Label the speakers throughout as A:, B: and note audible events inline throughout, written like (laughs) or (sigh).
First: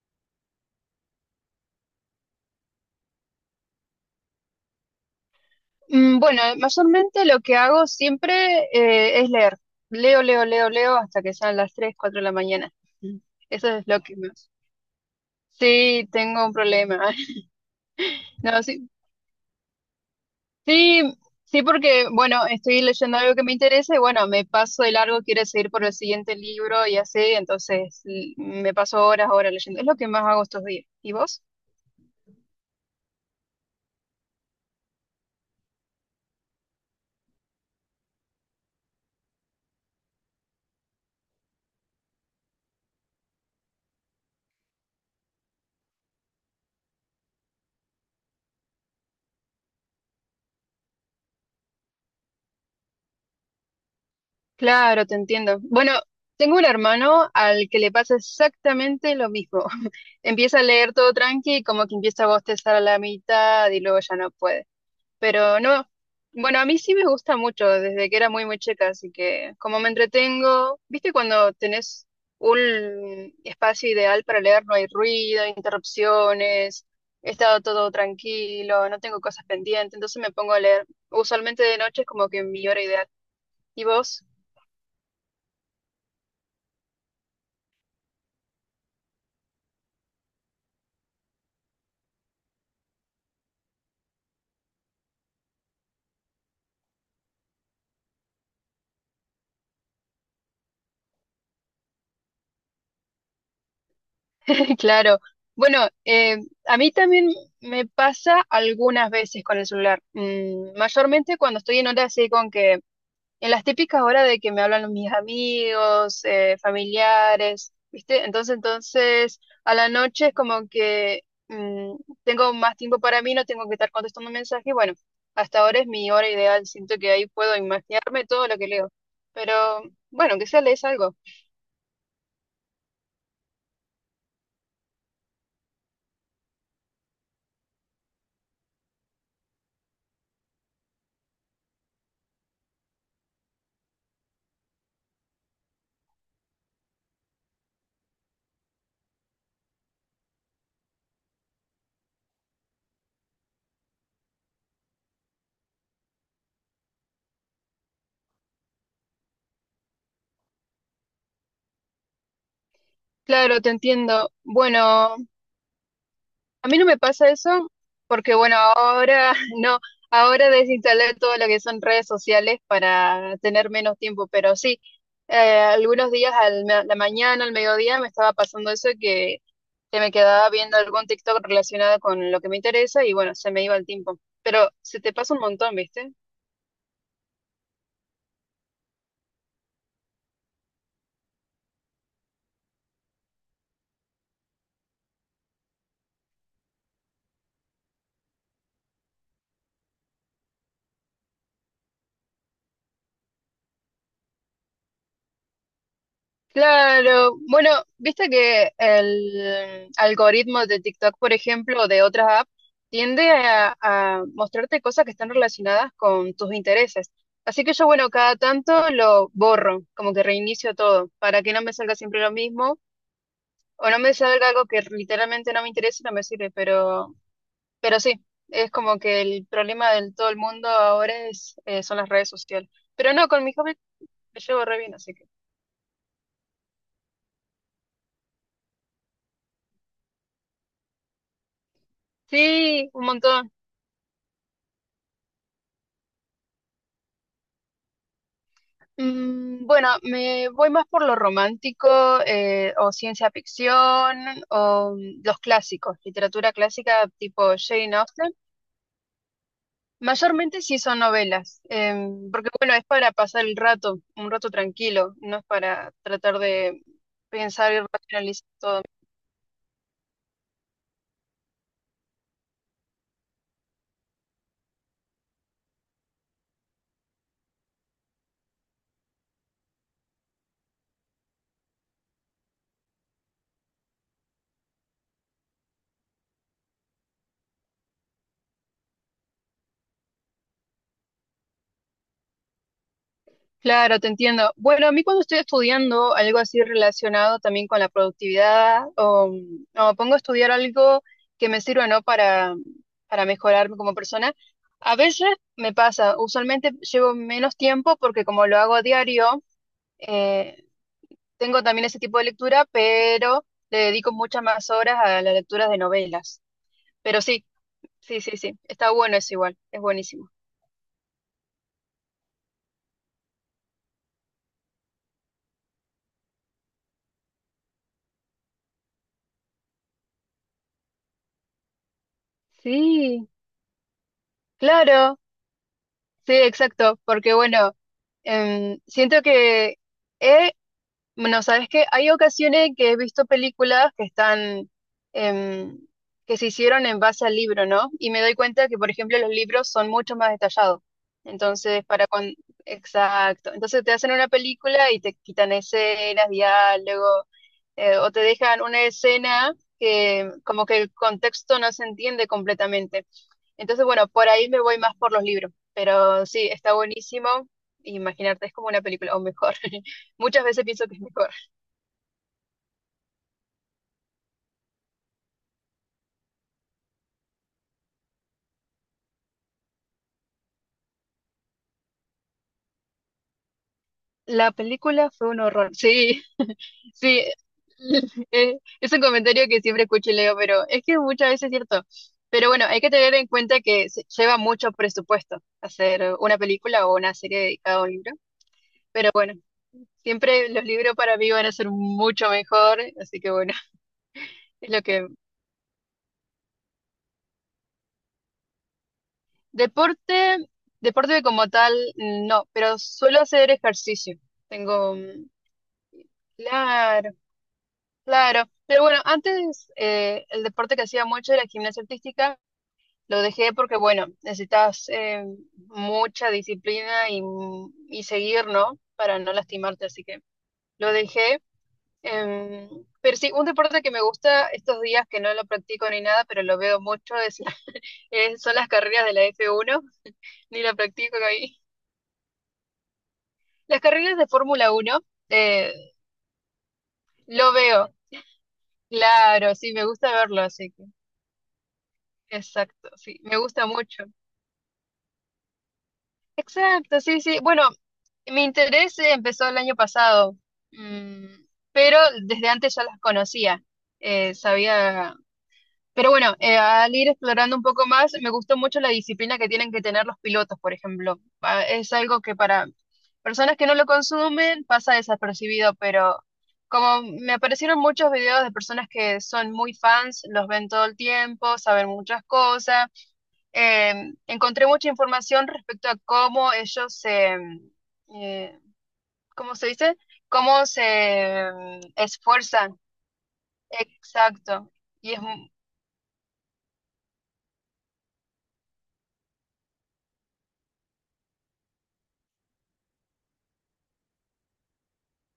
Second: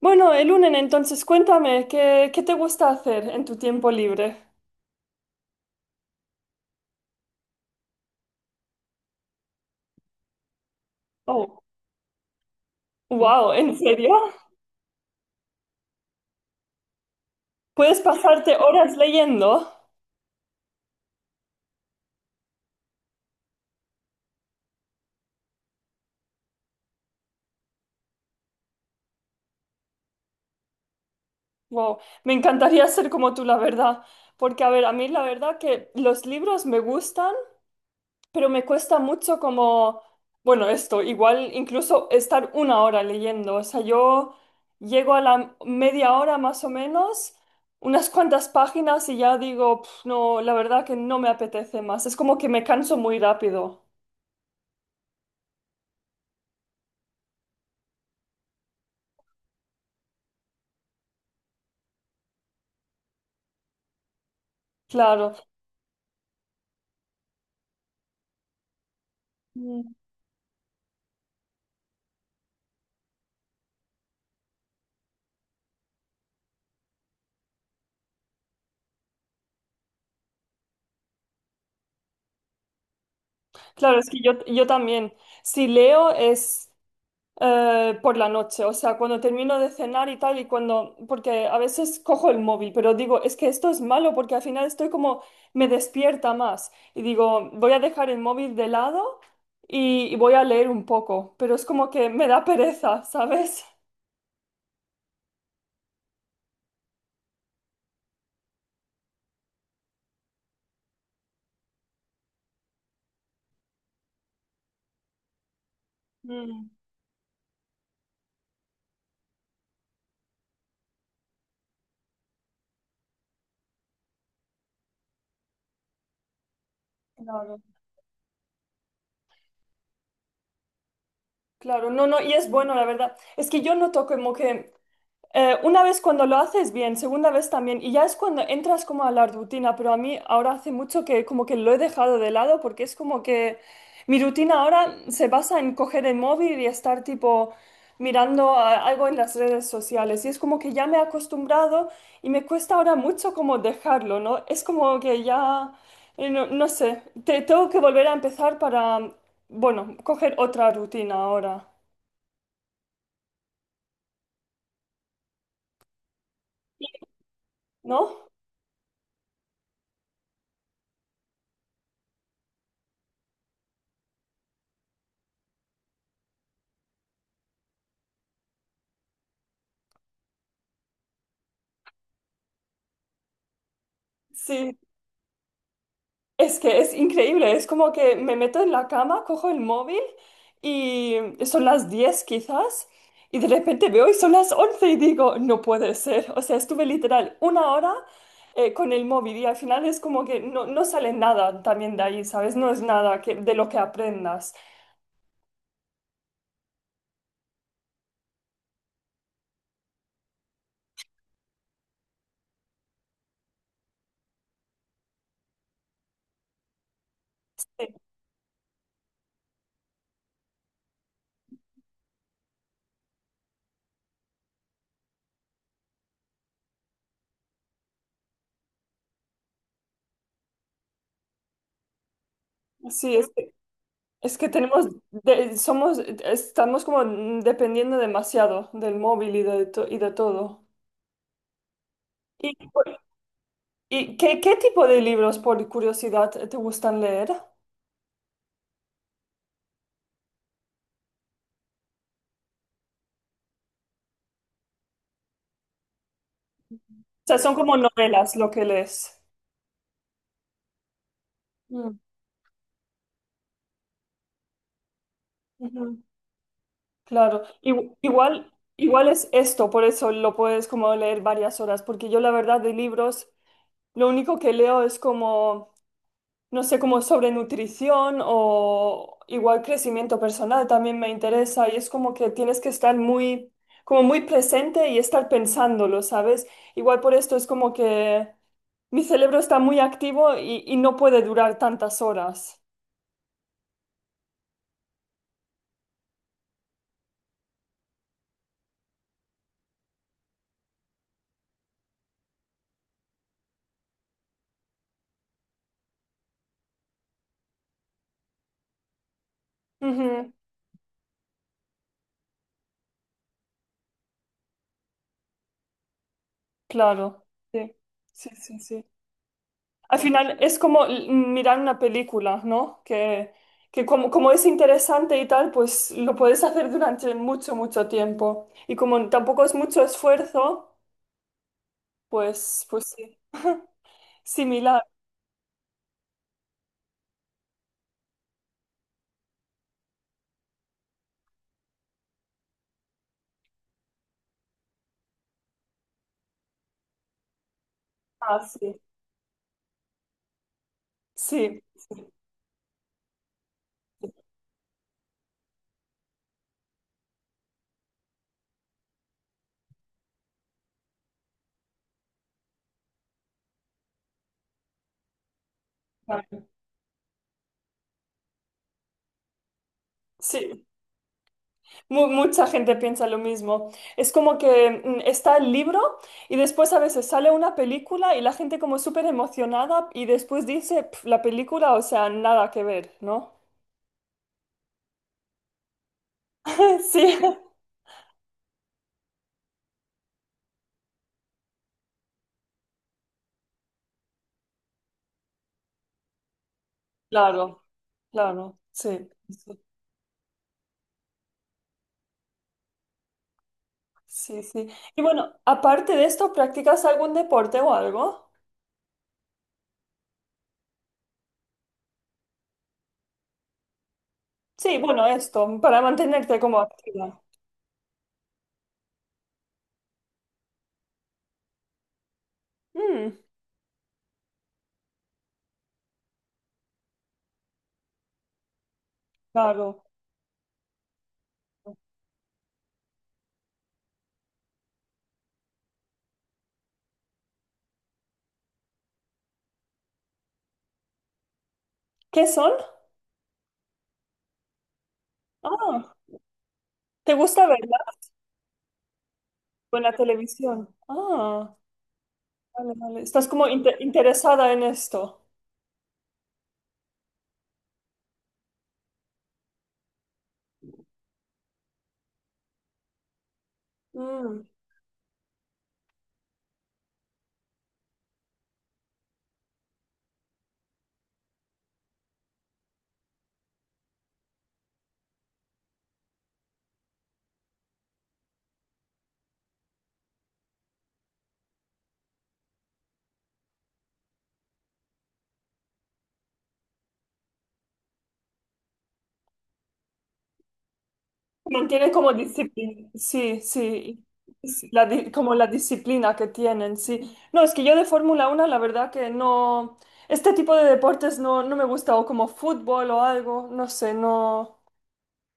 A: Bueno, el lunes entonces cuéntame, ¿qué te gusta hacer en tu tiempo libre?
B: Bueno, mayormente lo que hago siempre es leer. Leo hasta que sean
A: Oh,
B: las 3, 4 de la mañana. Mm.
A: wow,
B: Eso
A: ¿en
B: es lo que
A: serio?
B: más. Sí, tengo un problema. (laughs)
A: ¿Puedes pasarte
B: No, sí,
A: horas leyendo?
B: sí, sí, porque, bueno, estoy leyendo algo que me interesa y, bueno, me paso de largo, quiero seguir por el siguiente libro y así, entonces me paso horas leyendo. Es lo que más hago estos días. ¿Y vos?
A: Wow, me encantaría ser como tú, la verdad. Porque, a ver, a mí la verdad que los libros me gustan, pero me cuesta mucho como, bueno, esto, igual incluso estar una hora leyendo, o sea, yo llego a la media hora más o menos, unas cuantas páginas y ya digo, "Pf, no, la verdad que no me apetece más, es como que me canso muy rápido,
B: Claro, te entiendo. Bueno, tengo un hermano al que le pasa exactamente lo mismo. Empieza a leer todo tranqui y como que empieza a bostezar a la mitad y luego ya no puede.
A: claro.
B: Pero no, bueno, a mí sí me gusta mucho desde que era muy, muy chica, así que como me
A: Mm,
B: entretengo, ¿viste cuando tenés un espacio ideal para leer? No hay ruido, interrupciones, he estado todo tranquilo, no tengo cosas pendientes, entonces me pongo a leer. Usualmente de noche es como que mi hora ideal. ¿Y
A: claro, es que
B: vos?
A: yo también, si leo es por la noche, o sea, cuando termino de cenar y tal, y cuando, porque a veces cojo el móvil, pero digo, es que esto es malo porque al final estoy como, me despierta más. Y digo, voy a dejar el móvil de lado y voy a leer un poco, pero es como que me da pereza, (laughs) ¿sabes?
B: (laughs) Claro. Bueno, a mí también me pasa algunas veces con el celular. Mm, mayormente cuando estoy en horas así con que, en las típicas horas de que me hablan mis amigos,
A: Mm,
B: familiares, ¿viste? Entonces, a la noche es como que mm, tengo más tiempo para mí, no tengo que estar contestando mensajes. Bueno, hasta ahora es mi hora ideal. Siento que ahí puedo
A: claro.
B: imaginarme todo lo que leo. Pero bueno, que sea lees algo.
A: Claro, no, no, y es bueno, la verdad. Es que yo noto como que una vez cuando lo haces bien, segunda vez también, y ya es cuando entras como a la rutina, pero a mí ahora hace mucho que como que lo he dejado de lado porque es como que mi rutina ahora se basa en coger el móvil y estar tipo mirando algo en las redes sociales y es como que ya me he acostumbrado y me cuesta ahora mucho como dejarlo, ¿no? Es como que ya, no, no sé, tengo que volver a empezar para, bueno, coger otra rutina ahora,
B: Claro, te entiendo. Bueno, a mí no me pasa eso
A: ¿no?
B: porque, bueno, ahora (laughs) no, ahora desinstalé todo lo que son redes sociales para tener menos tiempo, pero sí, algunos días a la mañana, al mediodía, me estaba pasando eso de que me quedaba viendo algún TikTok relacionado con lo que me interesa y, bueno, se me iba el tiempo. Pero
A: Sí.
B: se te pasa un montón, ¿viste?
A: Es que es increíble, es como que me meto en la cama, cojo el móvil y son las 10 quizás y de repente veo y son las 11 y digo, no puede ser. O sea, estuve literal una hora con el móvil y al final es como que no, no sale nada también de ahí, ¿sabes? No es nada que, de lo que aprendas.
B: Claro, bueno, viste que el algoritmo de TikTok, por ejemplo, o de otras apps, tiende a mostrarte cosas que están relacionadas con tus intereses. Así que yo, bueno, cada tanto lo borro, como que reinicio todo, para que no me salga siempre lo mismo, o no me salga algo que literalmente no me interesa y no me sirve, pero sí, es como que el problema del todo el mundo ahora es, son las redes sociales. Pero
A: Sí,
B: no,
A: es
B: con
A: que,
B: mi hobby
A: es
B: me
A: que
B: llevo re
A: tenemos,
B: bien, así que
A: somos, estamos como dependiendo demasiado del móvil y de todo.
B: sí, un montón.
A: ¿Y qué tipo de libros, por curiosidad, te gustan leer? O
B: Bueno, me voy más por lo romántico o ciencia ficción o los clásicos, literatura clásica
A: sea, son
B: tipo
A: como
B: Jane Austen.
A: novelas lo que lees.
B: Mayormente sí son novelas,
A: Mm,
B: porque bueno, es para pasar el rato, un rato tranquilo, no es para
A: ujú,
B: tratar de
A: claro.
B: pensar y
A: Igu-
B: racionalizar
A: Igual,
B: todo.
A: igual es esto, por eso lo puedes como leer varias horas, porque yo la verdad de libros, lo único que leo es como, no sé, como sobre nutrición o igual crecimiento personal también me interesa y es como que tienes que estar muy, como muy presente y estar pensándolo, ¿sabes? Igual por esto es como que. Mi cerebro está muy activo y no puede durar tantas horas.
B: Claro, te entiendo. Bueno, a mí cuando estoy estudiando algo así relacionado también con la productividad, o pongo a estudiar algo que me sirva, ¿no? Para mejorarme como persona, a veces me pasa, usualmente llevo menos tiempo porque como lo hago a diario,
A: Ujú,
B: eh, tengo también ese tipo de lectura, pero le dedico muchas más horas a las lecturas de novelas. Pero
A: claro,
B: sí,
A: sí,
B: sí,
A: sí,
B: sí, sí,
A: sí, sí.
B: está bueno eso igual, es
A: Al
B: buenísimo.
A: final es como mirar una película, ¿no? Que como es interesante y tal, pues lo puedes hacer durante mucho, mucho tiempo. Y como tampoco es mucho esfuerzo, pues sí.
B: Sí,
A: Similar.
B: claro. Sí, exacto, porque bueno, siento que, eh, bueno, sabes que hay ocasiones que he visto películas que están, em, que se hicieron en base al libro, ¿no? Y me doy
A: Ah,
B: cuenta
A: sí.
B: que, por ejemplo, los libros son mucho más detallados.
A: Sí.
B: Entonces, para cuando, exacto, entonces te hacen una película y te quitan escenas, diálogo, o te dejan una escena que como que el contexto no se entiende completamente. Entonces, bueno, por ahí me voy más por los libros, pero
A: Claro.
B: sí, está buenísimo. Imaginarte, es como una película, o mejor. (laughs) Muchas veces
A: Sí,
B: pienso que es mejor.
A: Mucha gente piensa lo mismo. Es como que está el libro y después a veces sale una película y la gente como súper emocionada y después dice, "Pf, la película, o sea, nada que ver, ¿no?
B: La película fue un horror. Sí,
A: (laughs) Sí,
B: sí. (laughs) Es un comentario que siempre escucho y leo, pero es que muchas veces es cierto. Pero bueno, hay que tener en cuenta que se lleva mucho presupuesto hacer una película o una serie
A: claro,
B: dedicada a un libro.
A: claro, sí,
B: Pero bueno, siempre los libros para mí van a ser mucho mejor, así que bueno, (laughs)
A: sí, sí.
B: es
A: Sí.
B: lo
A: Y
B: que
A: bueno, aparte de esto, ¿practicas algún deporte o algo?
B: Deporte, deporte como tal, no, pero suelo hacer ejercicio.
A: Sí,
B: Tengo,
A: bueno, esto, para mantenerte como
B: claro,
A: activa.
B: claro. Pero bueno, antes el deporte que hacía mucho era gimnasia artística.
A: Mm,
B: Lo dejé porque, bueno, necesitas mucha disciplina y seguir, ¿no? Para no
A: claro.
B: lastimarte, así que lo dejé. Em, pero sí, un deporte que me gusta estos días que no lo practico ni nada, pero lo veo mucho, es (laughs) son las carreras de la F1 ni la practico ahí.
A: ¿Qué son?
B: Las carreras de Fórmula 1 eh,
A: Ah, ¿te gusta
B: lo
A: verla?
B: veo, claro, sí, me
A: Buena
B: gusta verlo,
A: televisión.
B: así que,
A: Ah. Vale,
B: exacto,
A: vale.
B: sí,
A: Estás
B: me
A: como
B: gusta mucho.
A: interesada en esto.
B: Exacto, sí, sí. Bueno, mi interés empezó el año pasado, mm, pero desde antes ya las conocía.
A: Mm.
B: Sabía. Pero bueno, al ir explorando un poco más, me gustó mucho la disciplina que tienen que tener los pilotos, por ejemplo. Ah, es algo que para personas que no lo consumen pasa desapercibido, pero como me aparecieron muchos videos de personas que son muy fans, los ven todo el tiempo, saben muchas cosas, encontré mucha información respecto a cómo ellos se, eh, ¿cómo se dice? Cómo se
A: Mantiene como
B: esfuerzan.
A: disciplina. Sí, sí. Sí,
B: Exacto.
A: la
B: Y, es,
A: como la disciplina que tienen, sí. No, es que yo de Fórmula 1 la verdad que no. Este tipo de deportes no, no me gusta, o como fútbol o algo, no sé, no,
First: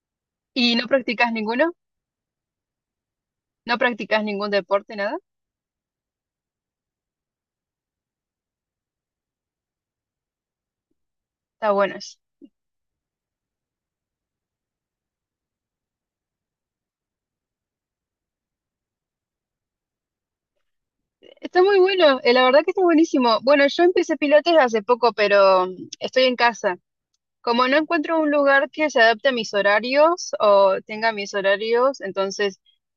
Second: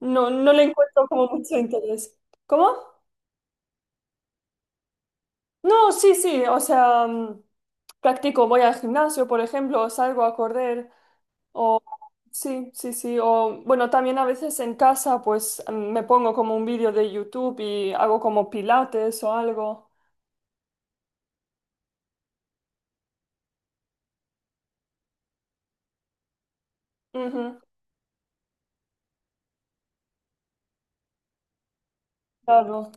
A: no, no le
B: ¿y no
A: encuentro como
B: practicas
A: mucho
B: ninguno?
A: interés. ¿Cómo?
B: ¿No practicas ningún deporte, nada?
A: No, sí, sí, o sea, practico, voy al gimnasio, por ejemplo, o salgo a correr,
B: Está
A: o,
B: bueno eso.
A: sí, sí, sí. O, bueno, también a veces en casa, pues me pongo como un vídeo de YouTube y hago como pilates o algo.
B: Está muy bueno, la verdad que está buenísimo. Bueno, yo empecé pilates hace poco, pero estoy en casa.
A: Ujú,
B: Como no encuentro un lugar que se adapte a mis horarios o tenga mis horarios, entonces,
A: claro.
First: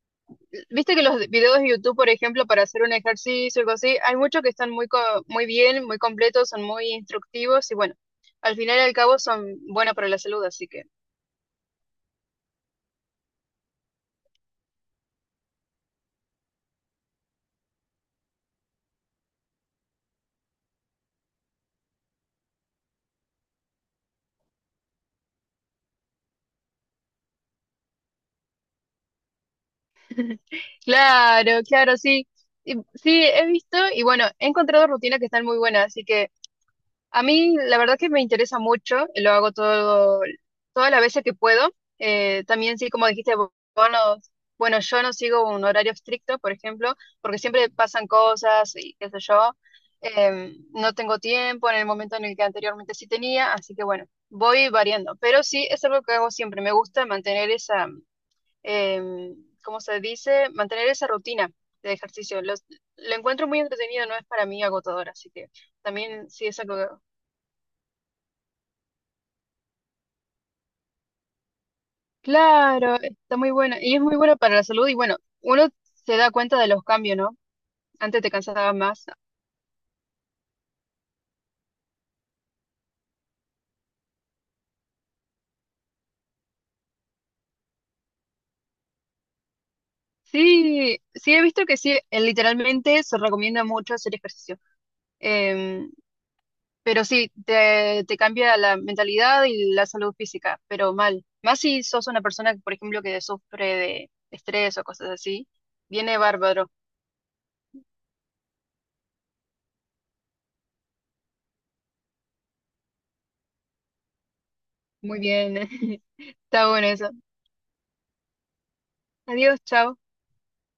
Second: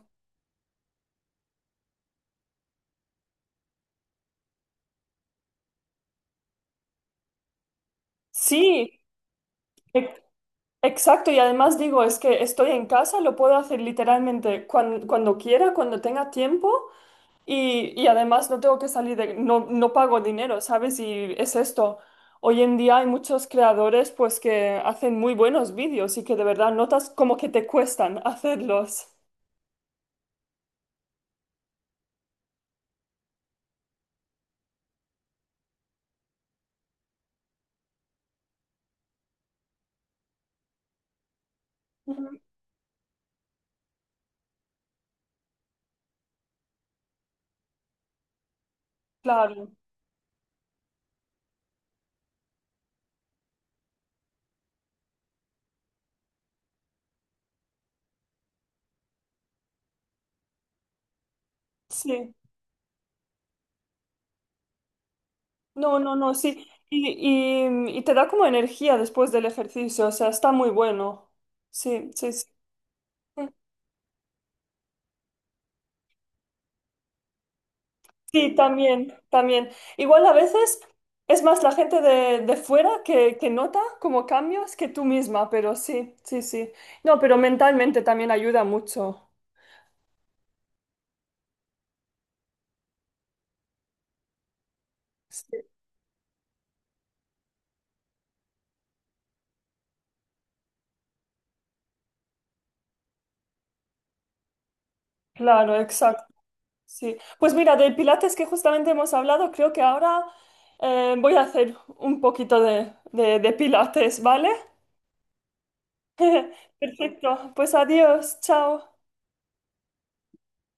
B: viste que los videos de YouTube, por ejemplo, para hacer un ejercicio o algo así, hay muchos que están muy, muy bien, muy completos, son muy instructivos y bueno, al final y al
A: Sí,
B: cabo son buenos para
A: e-
B: la salud, así que.
A: exacto. Y además digo, es que estoy en casa, lo puedo hacer literalmente cuando quiera, cuando tenga tiempo. Y además no tengo que salir de, no, no pago dinero, ¿sabes? Y es esto. Hoy en día hay muchos creadores pues que hacen muy buenos vídeos y que de verdad notas como que te cuestan (laughs) hacerlos.
B: Claro, claro, sí. Sí, he visto y bueno, he encontrado rutinas que están muy buenas, así que a mí la verdad que me interesa mucho, y lo hago todo, todas las veces que puedo.
A: Ujú,
B: También sí, como dijiste, vos no- bueno, yo no sigo un horario estricto, por ejemplo, porque siempre pasan cosas y qué sé yo.
A: claro,
B: No tengo tiempo en el momento en el que anteriormente sí tenía, así que bueno, voy variando. Pero sí, es algo que hago siempre. Me gusta mantener esa, em, ¿cómo se dice? Mantener esa rutina de
A: sí.
B: ejercicio. Lo encuentro muy entretenido, no es para mí agotador, así que...
A: No, no,
B: También
A: no,
B: sí es
A: sí.
B: algo.
A: Y te da como energía después del ejercicio, o sea, está muy bueno. Sí, sí, sí.
B: Claro, está muy buena y es muy buena para la salud. Y bueno, uno se da cuenta de los cambios, ¿no? Antes te
A: Sí,
B: cansaba más.
A: también, también. Igual a veces es más la gente de fuera que nota como cambios que tú misma, pero sí, sí, sí. No, pero mentalmente también ayuda mucho.
B: Sí, sí, he visto que sí, literalmente se recomienda mucho hacer ejercicio.
A: Sí,
B: Em, pero sí, te cambia la mentalidad y la salud física, pero mal. Más si sos una persona, por ejemplo, que sufre de estrés o cosas así,
A: claro,
B: viene
A: exacto.
B: bárbaro.
A: Sí. Pues mira, del Pilates que justamente hemos hablado, creo que ahora voy a hacer un poquito de Pilates, ¿vale?
B: Muy bien. (laughs) Está
A: (laughs)
B: bueno eso.
A: Perfecto, pues adiós, chao.
B: Adiós, chao.